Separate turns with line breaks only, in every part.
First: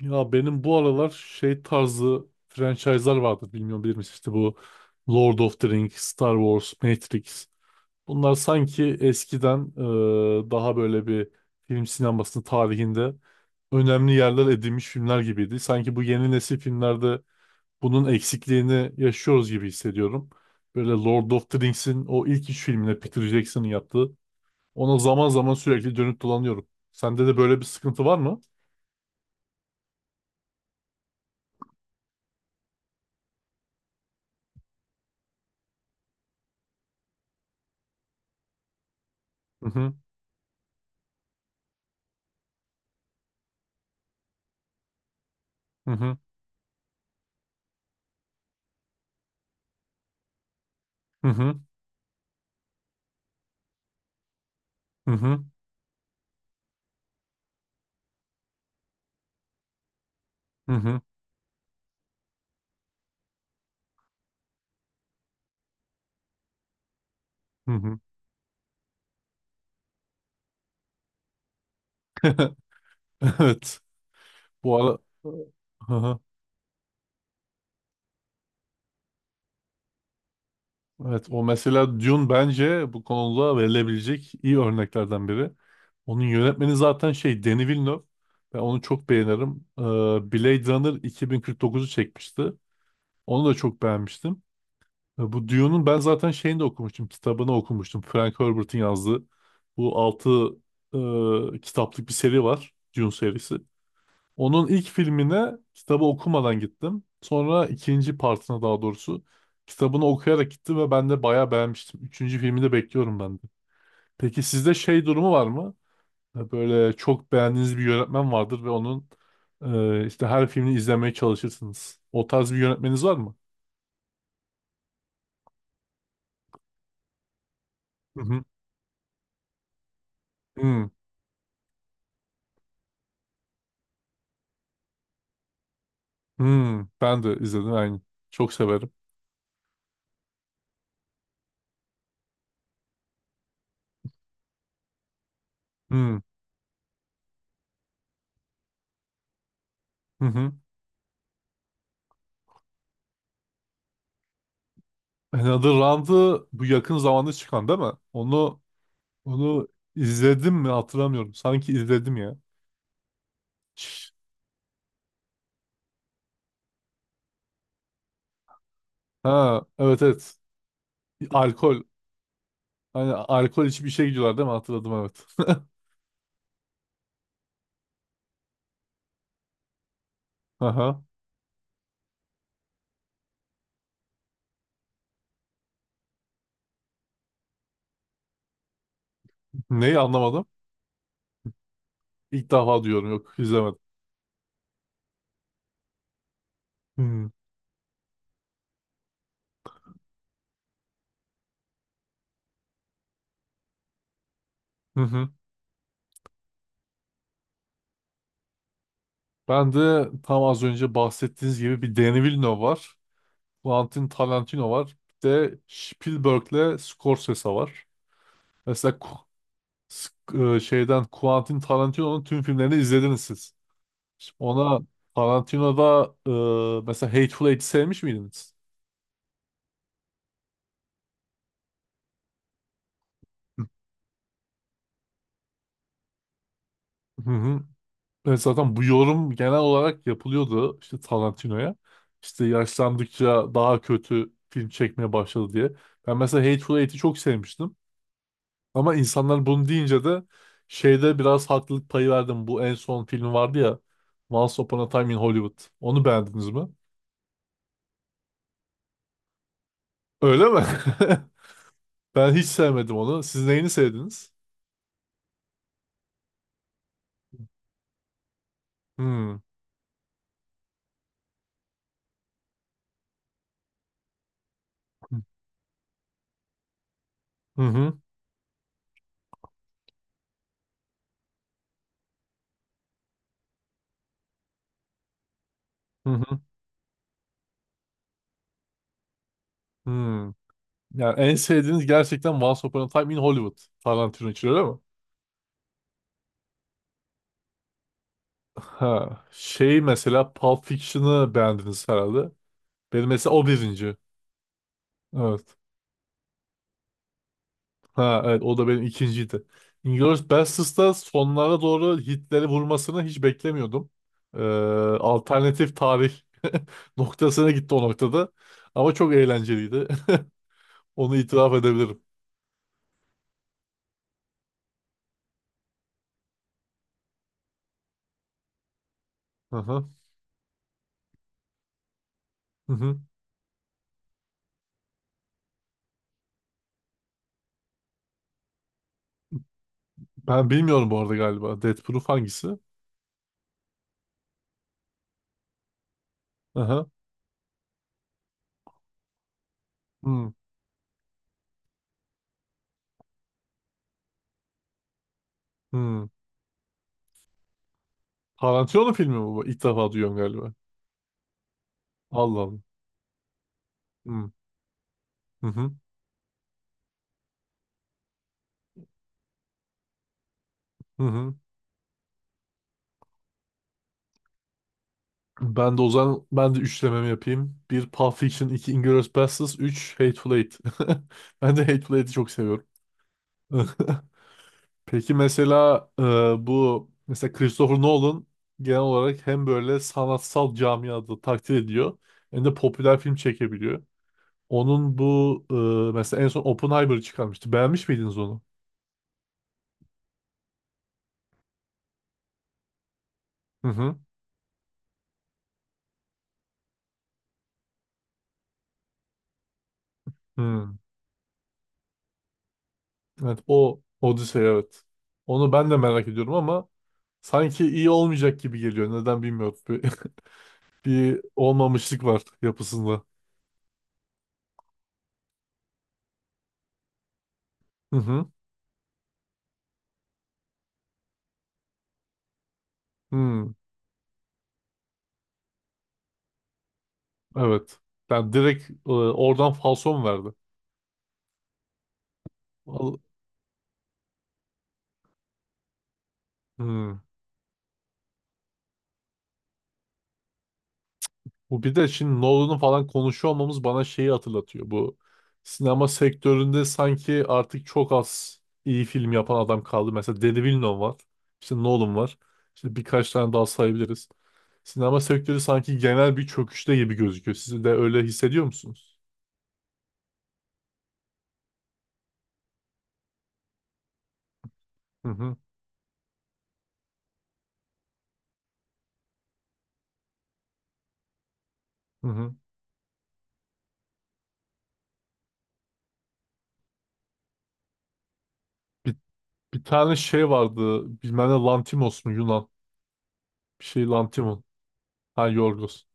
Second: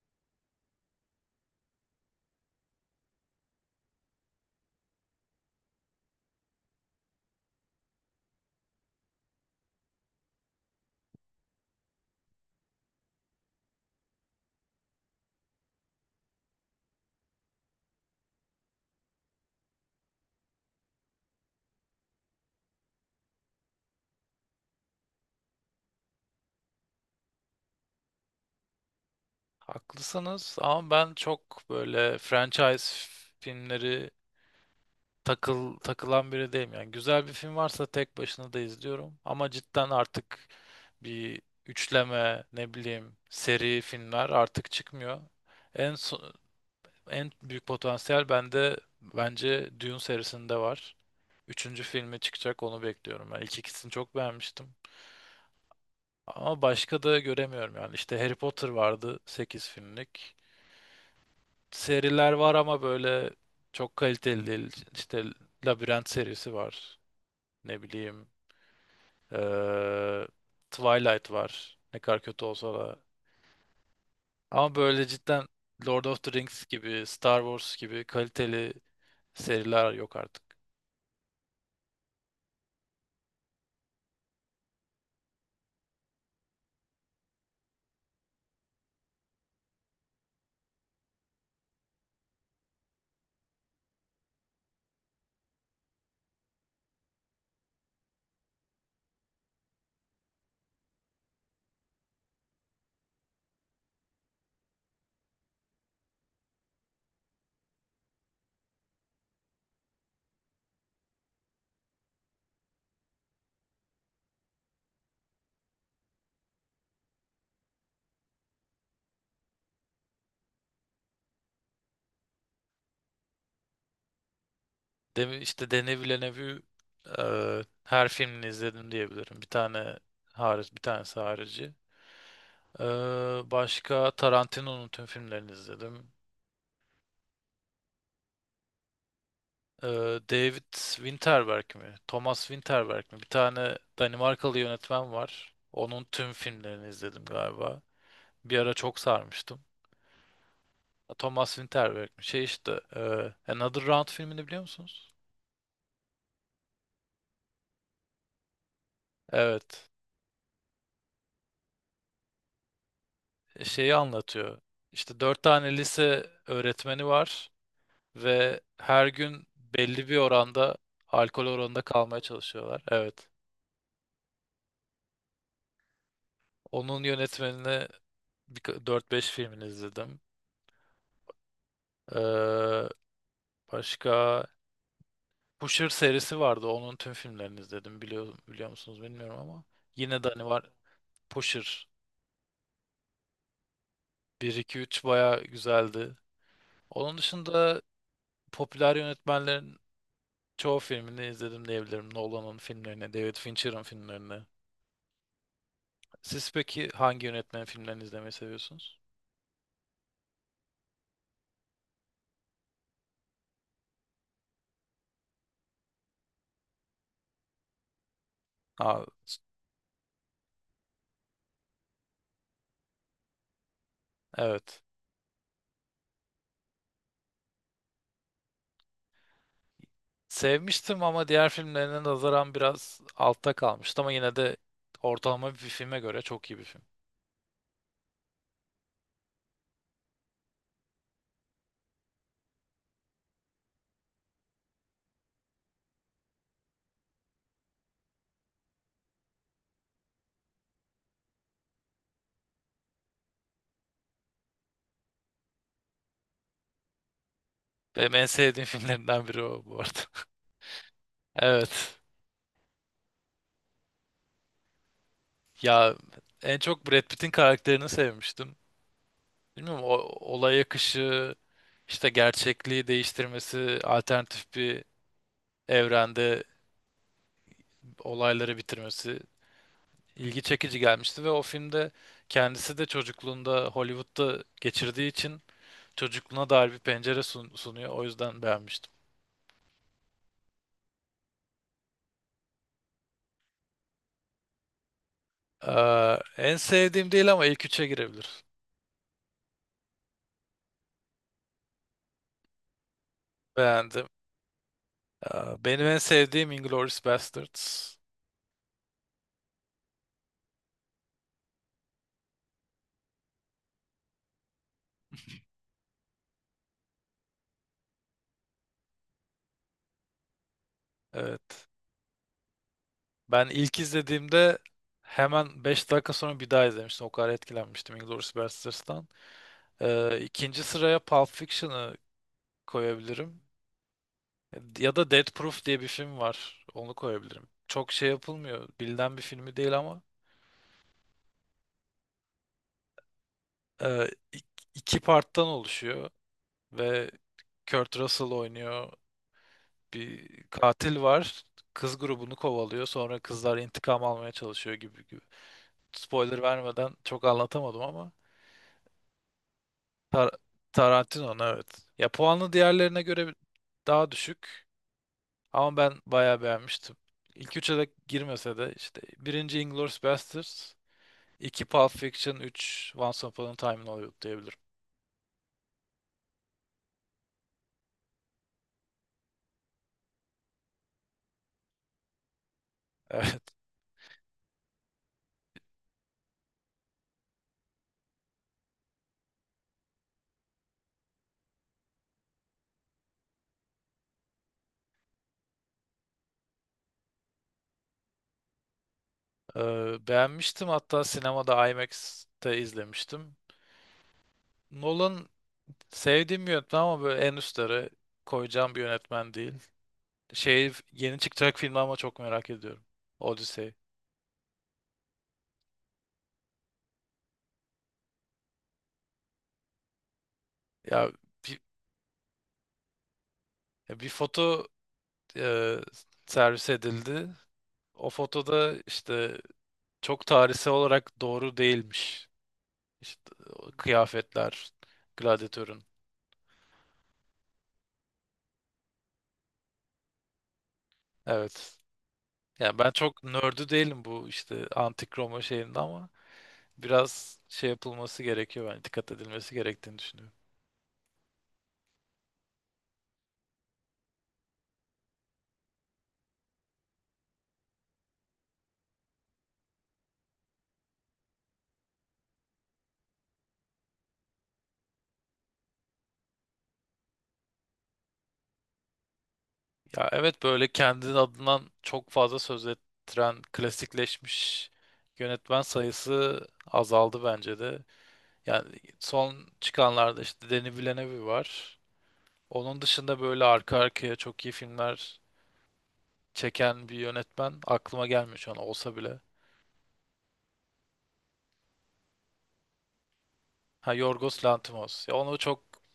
Ya benim bu aralar şey tarzı franchise'lar vardı, bilmiyorum, bilir misin? İşte bu Lord of the Rings, Star Wars, Matrix. Bunlar sanki eskiden daha böyle bir film sinemasının tarihinde önemli yerler edinmiş filmler gibiydi. Sanki bu yeni nesil filmlerde bunun eksikliğini yaşıyoruz gibi hissediyorum. Böyle Lord of the Rings'in o ilk üç filmine Peter Jackson'ın yaptığı. Ona zaman zaman sürekli dönüp dolanıyorum. Sende de böyle bir sıkıntı var mı?
Haklısınız ama ben çok böyle franchise filmleri takılan biri değilim. Yani güzel bir film varsa tek başına da izliyorum. Ama
Hı
cidden
hı,
artık bir üçleme ne bileyim seri filmler artık çıkmıyor.
hı
En
hı,
so- En büyük potansiyel bende bence Dune serisinde var.
hı hı,
Üçüncü filmi çıkacak onu bekliyorum. Ben ilk ikisini çok beğenmiştim.
hı hı.
Ama başka da göremiyorum yani. İşte Harry Potter vardı 8 filmlik,
Hı hı.
seriler var ama böyle çok kaliteli değil. İşte Labirent serisi var.
Hı
Ne
hı.
bileyim. eee, Twilight var. Ne kadar kötü olsa da.
Evet.
Ama
Bu ara...
böyle cidden
Hı
Lord
hı.
of the Rings gibi, Star Wars gibi kaliteli seriler yok artık.
Evet, o mesela Dune bence bu konuda verilebilecek iyi örneklerden biri. Onun yönetmeni zaten şey Denis Villeneuve. Ben onu çok beğenirim. Blade Runner 2049'u çekmişti. Onu da çok beğenmiştim. Bu Dune'un ben zaten şeyini de okumuştum. Kitabını okumuştum. Frank Herbert'in yazdığı. Bu altı kitaplık bir seri var. Dune serisi. Onun ilk filmine kitabı okumadan gittim. Sonra ikinci partına, daha doğrusu kitabını okuyarak gittim ve ben de bayağı beğenmiştim. Üçüncü filmi de bekliyorum ben de. Peki sizde şey durumu var mı? Böyle çok beğendiğiniz bir yönetmen vardır ve onun işte her filmini izlemeye çalışırsınız. O tarz bir yönetmeniniz var mı?
İşte Denis Villeneuve'ü her
Hı hı.
filmini izledim diyebilirim. Bir tane hariç, bir
Hmm.
tanesi harici. Başka Tarantino'nun tüm filmlerini izledim.
Hmm. Ben de izledim aynı. Çok severim.
Ee, David Winterberg mi? Thomas Winterberg mi? Bir tane Danimarkalı yönetmen var. Onun
Hmm.
tüm filmlerini izledim galiba. Bir ara çok sarmıştım.
Hı hı.
Thomas Winterberg mi? Şey işte Another Round filmini biliyor musunuz?
Another Round'ı, bu yakın zamanda çıkan değil mi? Onu
Evet.
izledim mi hatırlamıyorum. Sanki izledim ya.
Şeyi anlatıyor. İşte dört tane lise öğretmeni var ve her gün
Ha, evet,
belli bir
evet.
oranda alkol oranında
Alkol.
kalmaya çalışıyorlar.
Hani
Evet.
alkol içip işe gidiyorlar değil mi? Hatırladım, evet.
Onun yönetmenini 4-5 filmini izledim.
Aha.
Ee, Başka Pusher serisi vardı. Onun tüm filmlerini izledim. Biliyor musunuz bilmiyorum ama.
Neyi
Yine de hani
anlamadım?
var Pusher
İlk defa diyorum, yok, izlemedim.
bir 2 3 baya güzeldi. Onun
Hmm.
dışında popüler yönetmenlerin çoğu filmini izledim diyebilirim. Nolan'ın filmlerini, David Fincher'ın filmlerini.
Hı hı.
Siz peki hangi yönetmenin filmlerini izlemeyi seviyorsunuz?
Ben de tam az önce bahsettiğiniz gibi bir Danny Villeneuve var. Quentin Tarantino var. Bir de Spielberg'le Scorsese var. Mesela
Aa,
Sk- şeyden Quentin Tarantino'nun tüm filmlerini izlediniz siz. Ona
evet.
Tarantino'da mesela Hateful Eight'i sevmiş miydiniz?
Sevmiştim ama diğer filmlerine nazaran biraz altta kalmıştı ama yine de ortalama bir filme göre çok iyi bir film.
Hı hı. Evet, zaten bu yorum genel olarak yapılıyordu işte Tarantino'ya. İşte yaşlandıkça daha kötü film çekmeye başladı diye. Ben mesela Hateful Eight'i çok sevmiştim. Ama insanlar bunu deyince de şeyde biraz haklılık payı verdim. Bu en son film vardı ya, Once Upon a Time in Hollywood. Onu beğendiniz mi?
Benim en sevdiğim filmlerinden biri o bu arada.
Öyle mi?
Evet.
Ben hiç sevmedim onu. Siz neyini sevdiniz?
Ya en çok Brad Pitt'in karakterini sevmiştim.
Hmm.
Bilmiyorum o olay akışı, işte gerçekliği değiştirmesi, alternatif bir evrende
Hı hı.
olayları bitirmesi ilgi çekici gelmişti ve o filmde kendisi de çocukluğunda Hollywood'da geçirdiği için
Hı hı.
çocukluğuna dair bir pencere sunuyor. O yüzden beğenmiştim.
Hmm. Yani en sevdiğiniz gerçekten Once Upon a Time in Hollywood, Tarantino için, öyle mi?
En sevdiğim değil ama ilk üçe girebilir.
Ha. Şey, mesela Pulp Fiction'ı beğendiniz herhalde. Benim mesela o birinci.
Beğendim.
Evet.
Benim en sevdiğim Inglourious Basterds.
Ha, evet, o da benim ikinciydi. Inglourious Basterds'da sonlara doğru Hitler'i vurmasını hiç beklemiyordum. Ee, alternatif tarih noktasına gitti o noktada. Ama çok eğlenceliydi. Onu itiraf
Evet.
edebilirim.
Ben ilk izlediğimde hemen 5 dakika sonra bir daha izlemiştim. O kadar etkilenmiştim Inglourious Basterds'tan.
Hı hı.
İkinci sıraya Pulp Fiction'ı
Hı hı.
koyabilirim. Ya da Death Proof diye bir film var. Onu koyabilirim. Çok şey yapılmıyor. Bilinen bir filmi değil ama
Ben bilmiyorum bu arada, galiba. Death Proof hangisi?
e, ik- iki parttan oluşuyor
Hı hı.
ve Kurt Russell oynuyor.
Hmm.
Bir katil var. Kız grubunu kovalıyor. Sonra kızlar intikam almaya çalışıyor gibi gibi.
Hmm.
Spoiler vermeden çok anlatamadım ama
Tarantino filmi mi bu? İlk defa duyuyorum
Tar
galiba.
Tarantino'nun evet. Ya
Allah
puanlı
Allah.
diğerlerine göre daha
Hı.
düşük.
Hı hı.
Ama ben bayağı beğenmiştim. İlk üçe de girmese de işte birinci Inglourious Basterds,
Hı hı.
iki Pulp Fiction, üç Once Upon a Time in Hollywood diyebilirim.
Ben de o zaman ben de üçlememi yapayım. Bir Pulp Fiction, iki Inglourious Basterds, üç Hateful Eight. Ben de Hateful Eight'i çok seviyorum.
Evet.
Peki mesela bu mesela Christopher Nolan genel olarak hem böyle sanatsal camiada takdir ediyor hem de popüler film çekebiliyor. Onun bu mesela en son Oppenheimer'ı çıkarmıştı. Beğenmiş miydiniz onu?
Beğenmiştim. Hatta sinemada IMAX'te izlemiştim.
Hı hı.
Nolan sevdiğim bir yönetmen ama böyle en üstlere koyacağım bir yönetmen değil.
Hı.
Şey yeni çıkacak filmi ama çok merak ediyorum.
Evet,
Odyssey.
o Odyssey, evet. Onu ben de merak ediyorum ama sanki iyi olmayacak gibi geliyor. Neden bilmiyorum.
Ya
Bir
bir,
olmamışlık var yapısında.
ya bir foto e, servis edildi.
Hı
O
hı.
fotoda işte çok tarihsel olarak doğru değilmiş. İşte
Hmm,
o kıyafetler, gladyatörün.
evet. Yani direkt oradan falso mu verdi?
Evet. Yani ben
Al-
çok nördü değilim bu işte antik Roma şeyinde ama
Hmm.
biraz şey yapılması gerekiyor yani dikkat edilmesi gerektiğini düşünüyorum.
Bu bir de şimdi Nolan'ı falan konuşuyor olmamız bana şeyi hatırlatıyor. Bu sinema sektöründe sanki artık çok az iyi film yapan adam kaldı. Mesela Denis Villeneuve var. İşte Nolan var. İşte birkaç tane daha sayabiliriz. Sinema sektörü sanki genel bir çöküşte gibi gözüküyor. Siz de öyle hissediyor musunuz?
Ya evet böyle kendinin adından çok fazla söz ettiren klasikleşmiş
Hı hı,
yönetmen sayısı azaldı bence de. Yani son çıkanlarda işte Denis Villeneuve var.
hı hı.
Onun dışında böyle arka arkaya çok iyi filmler çeken bir yönetmen aklıma gelmiyor şu an
Bir,
olsa bile.
bir tane şey vardı. Bilmem ne Lantimos mu, Yunan? Bir şey
Ha
Lantimos,
Yorgos Lanthimos. Ya
Ha
onu çok
Yorgos.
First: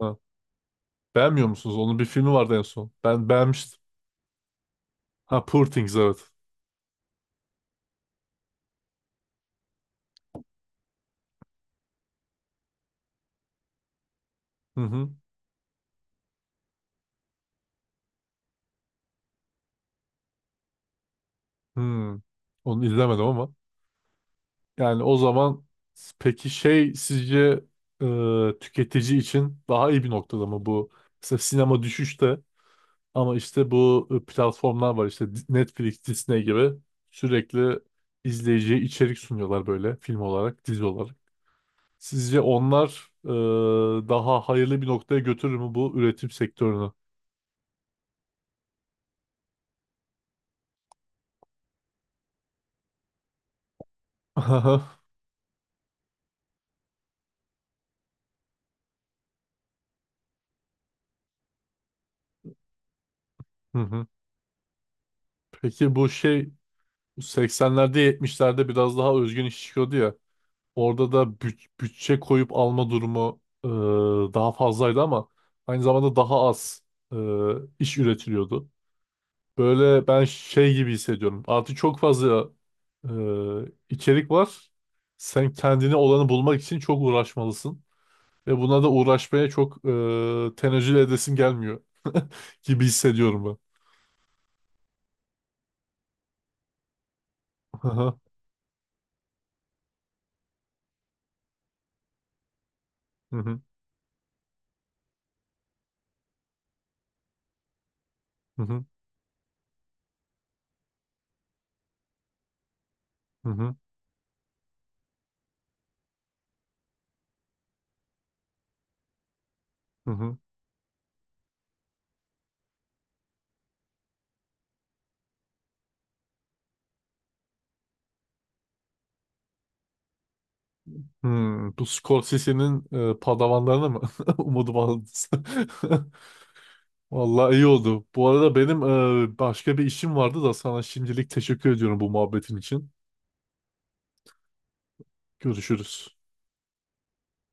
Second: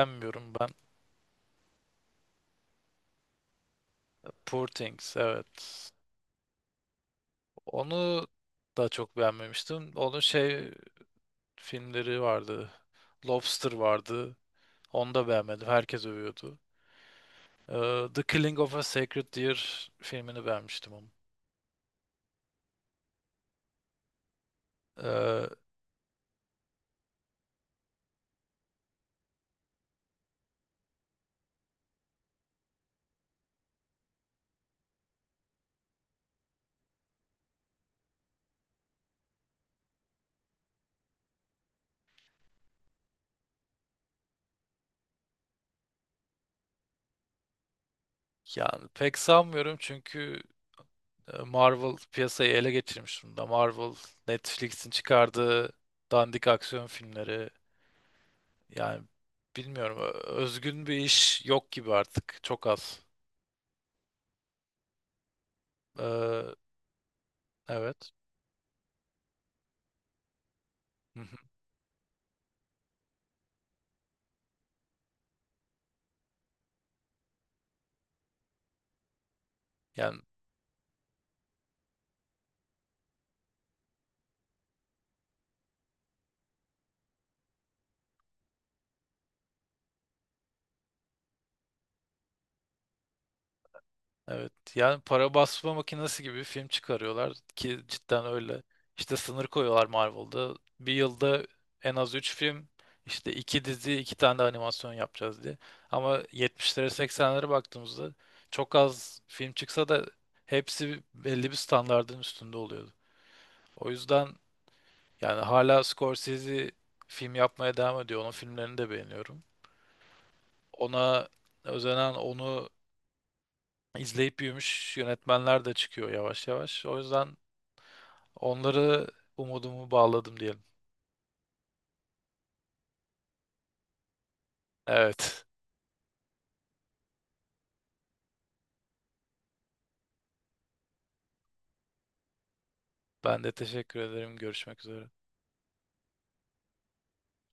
Ha.
ben.
Beğenmiyor musunuz? Onun bir filmi vardı en son. Ben beğenmiştim.
Poor Things
Ha, Poor
evet.
Things, evet.
Onu da çok beğenmemiştim. Onun şey filmleri vardı. Lobster vardı.
Hı hı.
Onu da beğenmedim. Herkes övüyordu. The Killing of a Sacred Deer filmini beğenmiştim ama.
Hmm. Onu izlemedim ama. Yani o
Ee,
zaman peki şey, sizce tüketici için daha iyi bir noktada mı bu? Mesela sinema düşüşte ama işte bu platformlar var işte, Netflix, Disney gibi, sürekli izleyiciye içerik sunuyorlar böyle, film olarak, dizi olarak. Sizce onlar daha hayırlı bir noktaya götürür mü bu üretim sektörünü?
Yani pek sanmıyorum çünkü Marvel piyasayı ele geçirmiş durumda. Marvel, Netflix'in çıkardığı dandik aksiyon filmleri yani bilmiyorum özgün bir iş yok gibi artık. Çok az.
Hı hı. Peki bu şey,
Ee,
80'lerde,
evet.
70'lerde biraz daha özgün iş çıkıyordu ya. Orada
Hı
da
hı.
bütçe koyup alma durumu daha fazlaydı ama aynı zamanda daha az e, iş üretiliyordu. Böyle
Yani
ben şey gibi hissediyorum. Artık çok fazla e, içerik var. Sen kendine olanı bulmak için çok uğraşmalısın. Ve buna da uğraşmaya çok tenezzül edesim gelmiyor gibi hissediyorum ben.
evet. Yani para basma makinesi gibi bir film çıkarıyorlar ki
Hı hı,
cidden öyle. İşte sınır koyuyorlar Marvel'da. Bir yılda en az 3 film, işte
hı hı,
2 dizi, 2 tane de animasyon yapacağız diye. Ama 70'lere 80'lere baktığımızda
hı
çok
hı,
az film çıksa da hepsi belli bir standardın üstünde oluyordu.
hı hı,
O yüzden yani hala Scorsese film yapmaya devam ediyor. Onun filmlerini de beğeniyorum.
hı.
Ona özenen, onu İzleyip büyümüş yönetmenler de çıkıyor yavaş yavaş. O yüzden onları umudumu bağladım diyelim.
Hmm, bu Scorsese'nin padavanlarına mı? Umudum aldı.
Evet.
Vallahi iyi oldu. Bu arada benim başka bir işim vardı da sana şimdilik teşekkür ediyorum bu muhabbetin için.
Ben de teşekkür ederim. Görüşmek üzere.
Görüşürüz.